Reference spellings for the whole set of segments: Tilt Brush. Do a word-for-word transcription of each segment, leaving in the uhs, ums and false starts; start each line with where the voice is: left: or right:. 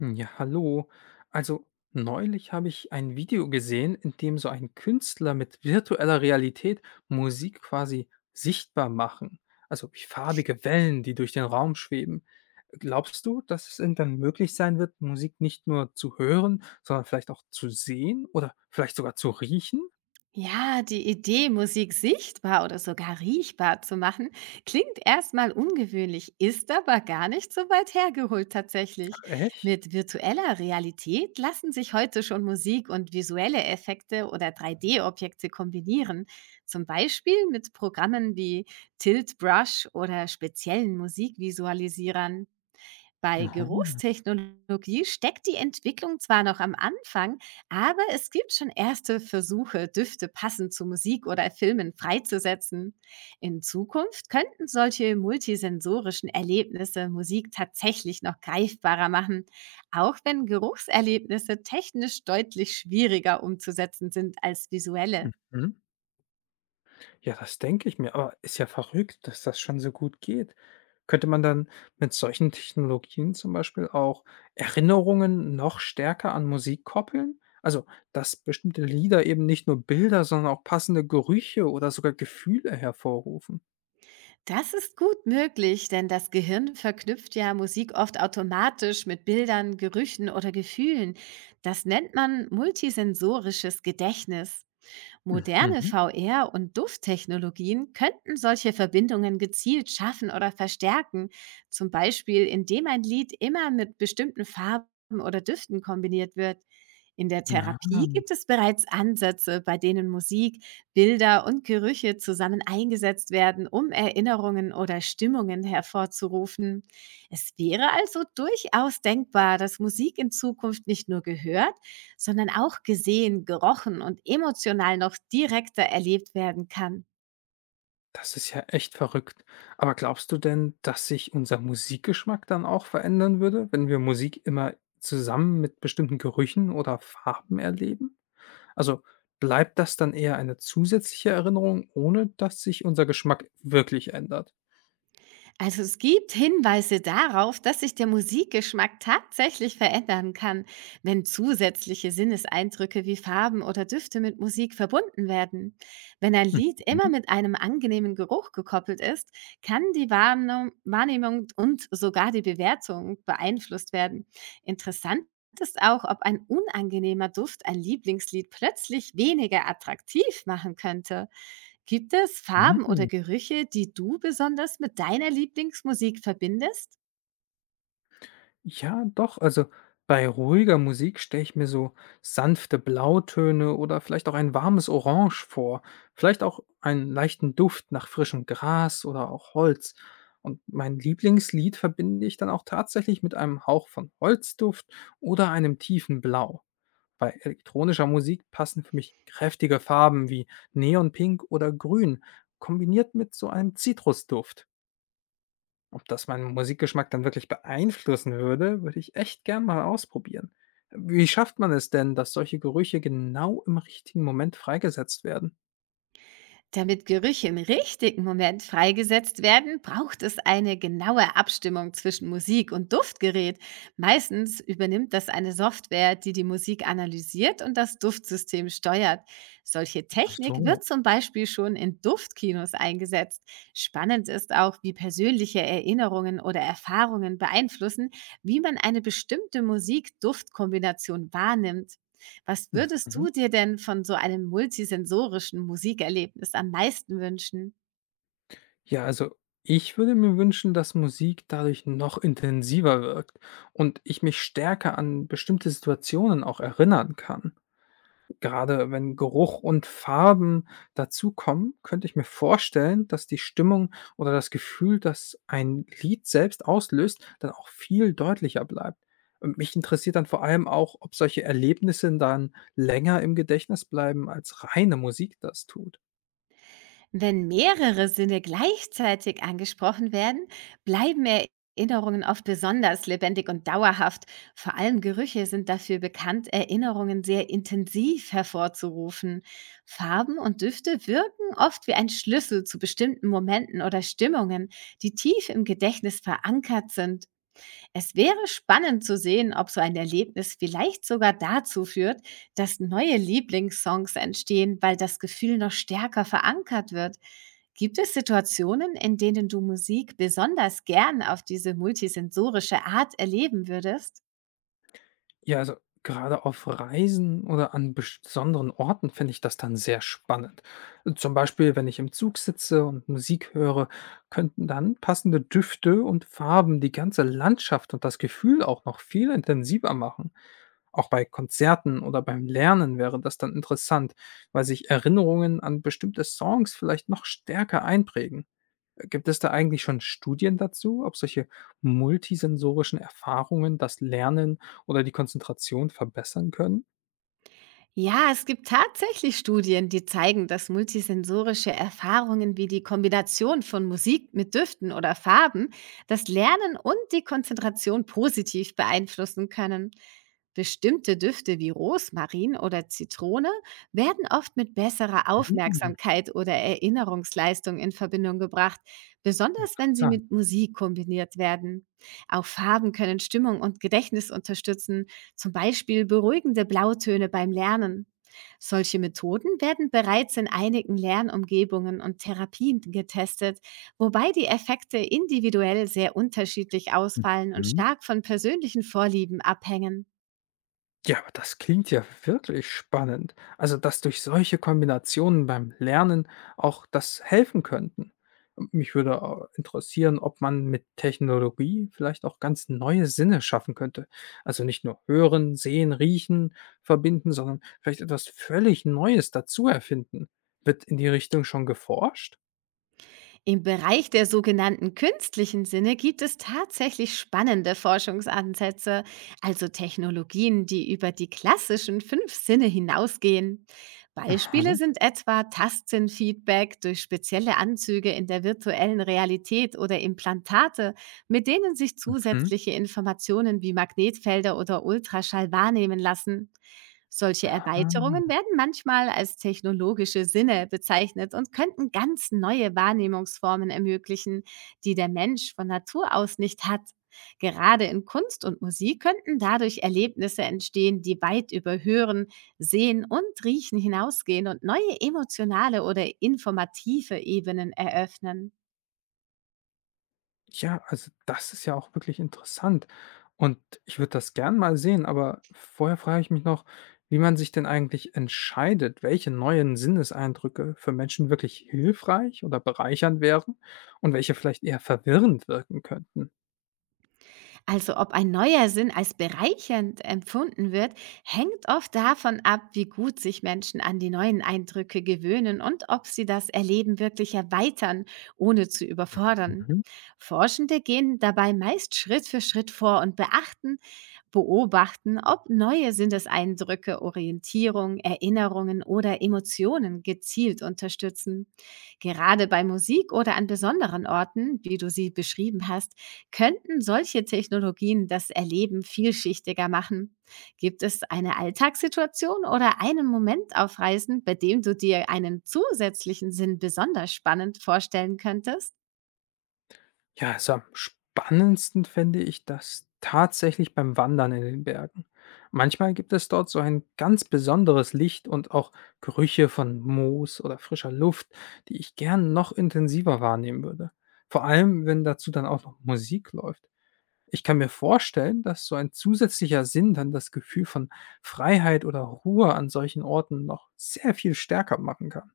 left: Hm, ja, hallo. Also, neulich habe ich ein Video gesehen, in dem so ein Künstler mit virtueller Realität Musik quasi sichtbar machen. Also wie farbige Wellen, die durch den Raum schweben. Glaubst du, dass es irgendwann möglich sein wird, Musik nicht nur zu hören, sondern vielleicht auch zu sehen oder vielleicht sogar zu riechen?
right: Ja, die Idee, Musik sichtbar oder sogar riechbar zu machen, klingt erstmal ungewöhnlich, ist aber gar nicht so weit hergeholt
left: Ach,
right: tatsächlich.
left: echt?
right: Mit virtueller Realität lassen sich heute schon Musik und visuelle Effekte oder drei D-Objekte kombinieren, zum Beispiel mit Programmen wie Tilt Brush oder speziellen Musikvisualisierern. Bei
left: Mhm.
right: Geruchstechnologie steckt die Entwicklung zwar noch am Anfang, aber es gibt schon erste Versuche, Düfte passend zu Musik oder Filmen freizusetzen. In Zukunft könnten solche multisensorischen Erlebnisse Musik tatsächlich noch greifbarer machen, auch wenn Geruchserlebnisse technisch deutlich schwieriger umzusetzen sind als visuelle.
left: Mhm. Ja, das denke ich mir, aber ist ja verrückt, dass das schon so gut geht. Könnte man dann mit solchen Technologien zum Beispiel auch Erinnerungen noch stärker an Musik koppeln? Also, dass bestimmte Lieder eben nicht nur Bilder, sondern auch passende Gerüche oder sogar Gefühle hervorrufen.
right: Das ist gut möglich, denn das Gehirn verknüpft ja Musik oft automatisch mit Bildern, Gerüchen oder Gefühlen. Das nennt man multisensorisches Gedächtnis. Moderne
left: Mhm.
right: V R- und Dufttechnologien könnten solche Verbindungen gezielt schaffen oder verstärken, zum Beispiel indem ein Lied immer mit bestimmten Farben oder Düften kombiniert wird. In der
left: Ja.
right: Therapie gibt es bereits Ansätze, bei denen Musik, Bilder und Gerüche zusammen eingesetzt werden, um Erinnerungen oder Stimmungen hervorzurufen. Es wäre also durchaus denkbar, dass Musik in Zukunft nicht nur gehört, sondern auch gesehen, gerochen und emotional noch direkter erlebt werden kann.
left: Das ist ja echt verrückt. Aber glaubst du denn, dass sich unser Musikgeschmack dann auch verändern würde, wenn wir Musik immer zusammen mit bestimmten Gerüchen oder Farben erleben? Also bleibt das dann eher eine zusätzliche Erinnerung, ohne dass sich unser Geschmack wirklich ändert?
right: Also es gibt Hinweise darauf, dass sich der Musikgeschmack tatsächlich verändern kann, wenn zusätzliche Sinneseindrücke wie Farben oder Düfte mit Musik verbunden werden. Wenn ein Lied immer
left: Mhm.
right: mit einem angenehmen Geruch gekoppelt ist, kann die Wahrnehmung Wahrnehmung und sogar die Bewertung beeinflusst werden. Interessant ist auch, ob ein unangenehmer Duft ein Lieblingslied plötzlich weniger attraktiv machen könnte. Gibt es Farben oder
left: Mhm.
right: Gerüche, die du besonders mit deiner Lieblingsmusik verbindest?
left: Ja, doch. Also bei ruhiger Musik stelle ich mir so sanfte Blautöne oder vielleicht auch ein warmes Orange vor. Vielleicht auch einen leichten Duft nach frischem Gras oder auch Holz. Und mein Lieblingslied verbinde ich dann auch tatsächlich mit einem Hauch von Holzduft oder einem tiefen Blau. Bei elektronischer Musik passen für mich kräftige Farben wie Neonpink oder Grün, kombiniert mit so einem Zitrusduft. Ob das meinen Musikgeschmack dann wirklich beeinflussen würde, würde ich echt gern mal ausprobieren. Wie schafft man es denn, dass solche Gerüche genau im richtigen Moment freigesetzt werden?
right: Damit Gerüche im richtigen Moment freigesetzt werden, braucht es eine genaue Abstimmung zwischen Musik und Duftgerät. Meistens übernimmt das eine Software, die die Musik analysiert und das Duftsystem steuert. Solche
left: Ach
right: Technik
left: so.
right: wird zum Beispiel schon in Duftkinos eingesetzt. Spannend ist auch, wie persönliche Erinnerungen oder Erfahrungen beeinflussen, wie man eine bestimmte Musik-Duftkombination wahrnimmt. Was würdest
left: Mhm.
right: du dir denn von so einem multisensorischen Musikerlebnis am meisten wünschen?
left: Ja, also ich würde mir wünschen, dass Musik dadurch noch intensiver wirkt und ich mich stärker an bestimmte Situationen auch erinnern kann. Gerade wenn Geruch und Farben dazukommen, könnte ich mir vorstellen, dass die Stimmung oder das Gefühl, das ein Lied selbst auslöst, dann auch viel deutlicher bleibt. Und mich interessiert dann vor allem auch, ob solche Erlebnisse dann länger im Gedächtnis bleiben, als reine Musik das tut.
right: Wenn mehrere Sinne gleichzeitig angesprochen werden, bleiben Erinnerungen oft besonders lebendig und dauerhaft. Vor allem Gerüche sind dafür bekannt, Erinnerungen sehr intensiv hervorzurufen. Farben und Düfte wirken oft wie ein Schlüssel zu bestimmten Momenten oder Stimmungen, die tief im Gedächtnis verankert sind. Es wäre spannend zu sehen, ob so ein Erlebnis vielleicht sogar dazu führt, dass neue Lieblingssongs entstehen, weil das Gefühl noch stärker verankert wird. Gibt es Situationen, in denen du Musik besonders gern auf diese multisensorische Art erleben würdest?
left: Ja, also gerade auf Reisen oder an besonderen Orten finde ich das dann sehr spannend. Zum Beispiel, wenn ich im Zug sitze und Musik höre, könnten dann passende Düfte und Farben die ganze Landschaft und das Gefühl auch noch viel intensiver machen. Auch bei Konzerten oder beim Lernen wäre das dann interessant, weil sich Erinnerungen an bestimmte Songs vielleicht noch stärker einprägen. Gibt es da eigentlich schon Studien dazu, ob solche multisensorischen Erfahrungen das Lernen oder die Konzentration verbessern können?
right: Ja, es gibt tatsächlich Studien, die zeigen, dass multisensorische Erfahrungen wie die Kombination von Musik mit Düften oder Farben das Lernen und die Konzentration positiv beeinflussen können. Bestimmte Düfte wie Rosmarin oder Zitrone werden oft mit besserer
left: Hm,
right: Aufmerksamkeit oder Erinnerungsleistung in Verbindung gebracht, besonders wenn sie
left: interessant.
right: mit Musik kombiniert werden. Auch Farben können Stimmung und Gedächtnis unterstützen, zum Beispiel beruhigende Blautöne beim Lernen. Solche Methoden werden bereits in einigen Lernumgebungen und Therapien getestet, wobei die Effekte individuell sehr unterschiedlich ausfallen und
left: Mhm.
right: stark von persönlichen Vorlieben abhängen.
left: Ja, aber das klingt ja wirklich spannend. Also, dass durch solche Kombinationen beim Lernen auch das helfen könnten. Mich würde au- interessieren, ob man mit Technologie vielleicht auch ganz neue Sinne schaffen könnte. Also nicht nur hören, sehen, riechen, verbinden, sondern vielleicht etwas völlig Neues dazu erfinden. Wird in die Richtung schon geforscht?
right: Im Bereich der sogenannten künstlichen Sinne gibt es tatsächlich spannende Forschungsansätze, also Technologien, die über die klassischen fünf Sinne hinausgehen.
left: Aha.
right: Beispiele sind etwa Tastsinnfeedback durch spezielle Anzüge in der virtuellen Realität oder Implantate, mit denen sich
left: Mhm.
right: zusätzliche Informationen wie Magnetfelder oder Ultraschall wahrnehmen lassen. Solche
left: Ah.
right: Erweiterungen werden manchmal als technologische Sinne bezeichnet und könnten ganz neue Wahrnehmungsformen ermöglichen, die der Mensch von Natur aus nicht hat. Gerade in Kunst und Musik könnten dadurch Erlebnisse entstehen, die weit über Hören, Sehen und Riechen hinausgehen und neue emotionale oder informative Ebenen eröffnen.
left: Ja, also das ist ja auch wirklich interessant und ich würde das gern mal sehen, aber vorher frage ich mich noch, wie man sich denn eigentlich entscheidet, welche neuen Sinneseindrücke für Menschen wirklich hilfreich oder bereichernd wären und welche vielleicht eher verwirrend wirken könnten.
right: Also ob ein neuer Sinn als bereichernd empfunden wird, hängt oft davon ab, wie gut sich Menschen an die neuen Eindrücke gewöhnen und ob sie das Erleben wirklich erweitern, ohne zu überfordern. Forschende gehen dabei meist Schritt für Schritt vor und beachten, beobachten, ob neue Sinneseindrücke, Orientierung, Erinnerungen oder Emotionen gezielt unterstützen. Gerade bei Musik oder an besonderen Orten, wie du sie beschrieben hast, könnten solche Technologien das Erleben vielschichtiger machen? Gibt es eine Alltagssituation oder einen Moment auf Reisen, bei dem du dir einen zusätzlichen Sinn besonders spannend vorstellen könntest?
left: Ja, also am spannendsten fände ich das tatsächlich beim Wandern in den Bergen. Manchmal gibt es dort so ein ganz besonderes Licht und auch Gerüche von Moos oder frischer Luft, die ich gern noch intensiver wahrnehmen würde. Vor allem, wenn dazu dann auch noch Musik läuft. Ich kann mir vorstellen, dass so ein zusätzlicher Sinn dann das Gefühl von Freiheit oder Ruhe an solchen Orten noch sehr viel stärker machen kann.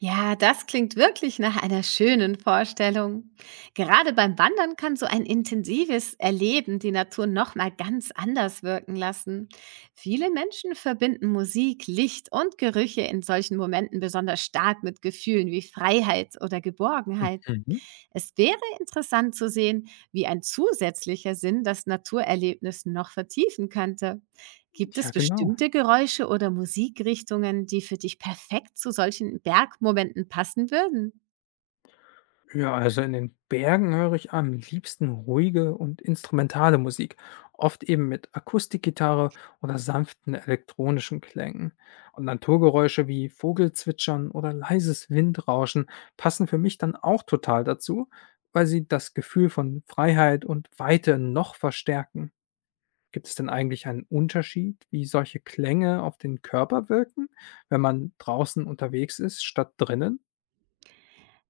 right: Ja, das klingt wirklich nach einer schönen Vorstellung. Gerade beim Wandern kann so ein intensives Erleben die Natur nochmal ganz anders wirken lassen. Viele Menschen verbinden Musik, Licht und Gerüche in solchen Momenten besonders stark mit Gefühlen wie Freiheit oder Geborgenheit.
left: Mhm.
right: Es wäre interessant zu sehen, wie ein zusätzlicher Sinn das Naturerlebnis noch vertiefen könnte. Gibt es
left: Ja, genau.
right: bestimmte Geräusche oder Musikrichtungen, die für dich perfekt zu solchen Bergmomenten passen würden?
left: Ja, also in den Bergen höre ich am liebsten ruhige und instrumentale Musik, oft eben mit Akustikgitarre oder sanften elektronischen Klängen. Und Naturgeräusche wie Vogelzwitschern oder leises Windrauschen passen für mich dann auch total dazu, weil sie das Gefühl von Freiheit und Weite noch verstärken. Gibt es denn eigentlich einen Unterschied, wie solche Klänge auf den Körper wirken, wenn man draußen unterwegs ist, statt drinnen?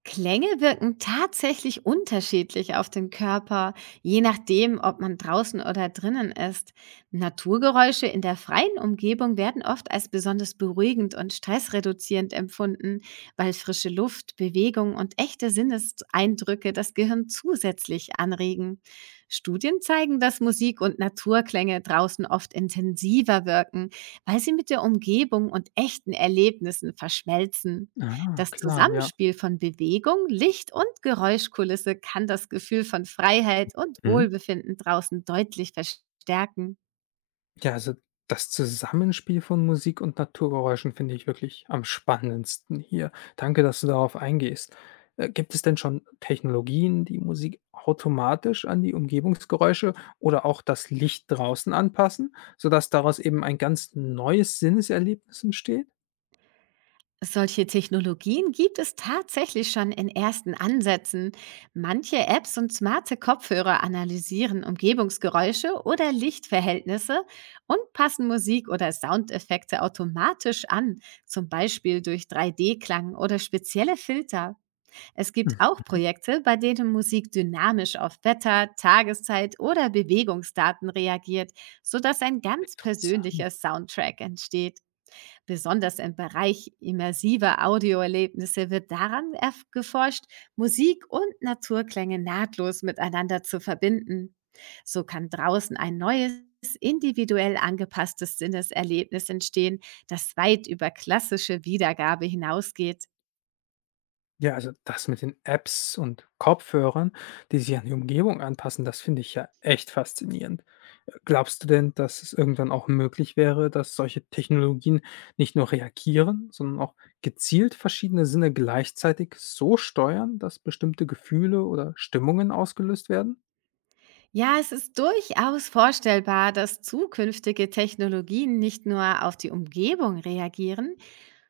right: Klänge wirken tatsächlich unterschiedlich auf den Körper, je nachdem, ob man draußen oder drinnen ist. Naturgeräusche in der freien Umgebung werden oft als besonders beruhigend und stressreduzierend empfunden, weil frische Luft, Bewegung und echte Sinneseindrücke das Gehirn zusätzlich anregen. Studien zeigen, dass Musik und Naturklänge draußen oft intensiver wirken, weil sie mit der Umgebung und echten Erlebnissen verschmelzen.
left: Ah,
right: Das
left: klar, ja.
right: Zusammenspiel von Bewegung, Licht und Geräuschkulisse kann das Gefühl von Freiheit und Wohlbefinden draußen deutlich verstärken.
left: Ja, also das Zusammenspiel von Musik und Naturgeräuschen finde ich wirklich am spannendsten hier. Danke, dass du darauf eingehst. Äh, gibt es denn schon Technologien, die Musik automatisch an die Umgebungsgeräusche oder auch das Licht draußen anpassen, sodass daraus eben ein ganz neues Sinneserlebnis entsteht?
right: Solche Technologien gibt es tatsächlich schon in ersten Ansätzen. Manche Apps und smarte Kopfhörer analysieren Umgebungsgeräusche oder Lichtverhältnisse und passen Musik oder Soundeffekte automatisch an, zum Beispiel durch drei D-Klang oder spezielle Filter. Es gibt
left: Mhm.
right: auch Projekte, bei denen Musik dynamisch auf Wetter, Tageszeit oder Bewegungsdaten reagiert, sodass ein ganz
left: Interessant.
right: persönlicher Soundtrack entsteht. Besonders im Bereich immersiver Audioerlebnisse wird daran erf- geforscht, Musik und Naturklänge nahtlos miteinander zu verbinden. So kann draußen ein neues, individuell angepasstes Sinneserlebnis entstehen, das weit über klassische Wiedergabe hinausgeht.
left: Ja, also das mit den Apps und Kopfhörern, die sich an die Umgebung anpassen, das finde ich ja echt faszinierend. Äh, Glaubst du denn, dass es irgendwann auch möglich wäre, dass solche Technologien nicht nur reagieren, sondern auch gezielt verschiedene Sinne gleichzeitig so steuern, dass bestimmte Gefühle oder Stimmungen ausgelöst werden?
right: Ja, es ist durchaus vorstellbar, dass zukünftige Technologien nicht nur auf die Umgebung reagieren,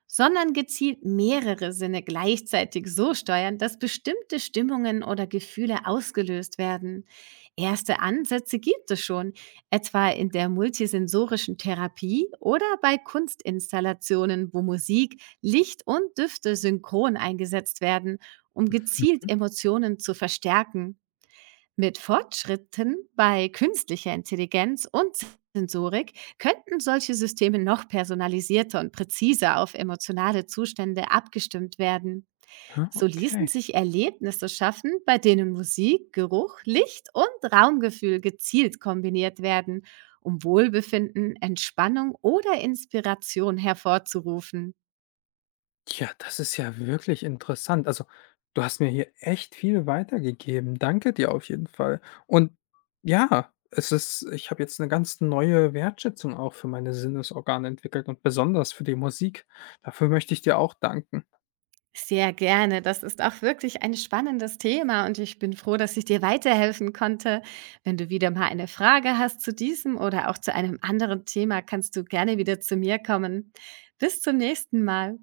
right: sondern gezielt mehrere Sinne gleichzeitig so steuern, dass bestimmte Stimmungen oder Gefühle ausgelöst werden. Erste Ansätze gibt es schon, etwa in der multisensorischen Therapie oder bei Kunstinstallationen, wo Musik, Licht und Düfte synchron eingesetzt werden, um gezielt
left: Mhm.
right: Emotionen zu verstärken. Mit Fortschritten bei künstlicher Intelligenz und Sensorik könnten solche Systeme noch personalisierter und präziser auf emotionale Zustände abgestimmt werden.
left: Ja,
right: So
left: okay.
right: ließen sich Erlebnisse schaffen, bei denen Musik, Geruch, Licht und Raumgefühl gezielt kombiniert werden, um Wohlbefinden, Entspannung oder Inspiration hervorzurufen.
left: Ja, das ist ja wirklich interessant. Also, du hast mir hier echt viel weitergegeben. Danke dir auf jeden Fall. Und ja, es ist ich habe jetzt eine ganz neue Wertschätzung auch für meine Sinnesorgane entwickelt und besonders für die Musik. Dafür möchte ich dir auch danken.
right: Sehr gerne. Das ist auch wirklich ein spannendes Thema und ich bin froh, dass ich dir weiterhelfen konnte. Wenn du wieder mal eine Frage hast zu diesem oder auch zu einem anderen Thema, kannst du gerne wieder zu mir kommen. Bis zum nächsten Mal.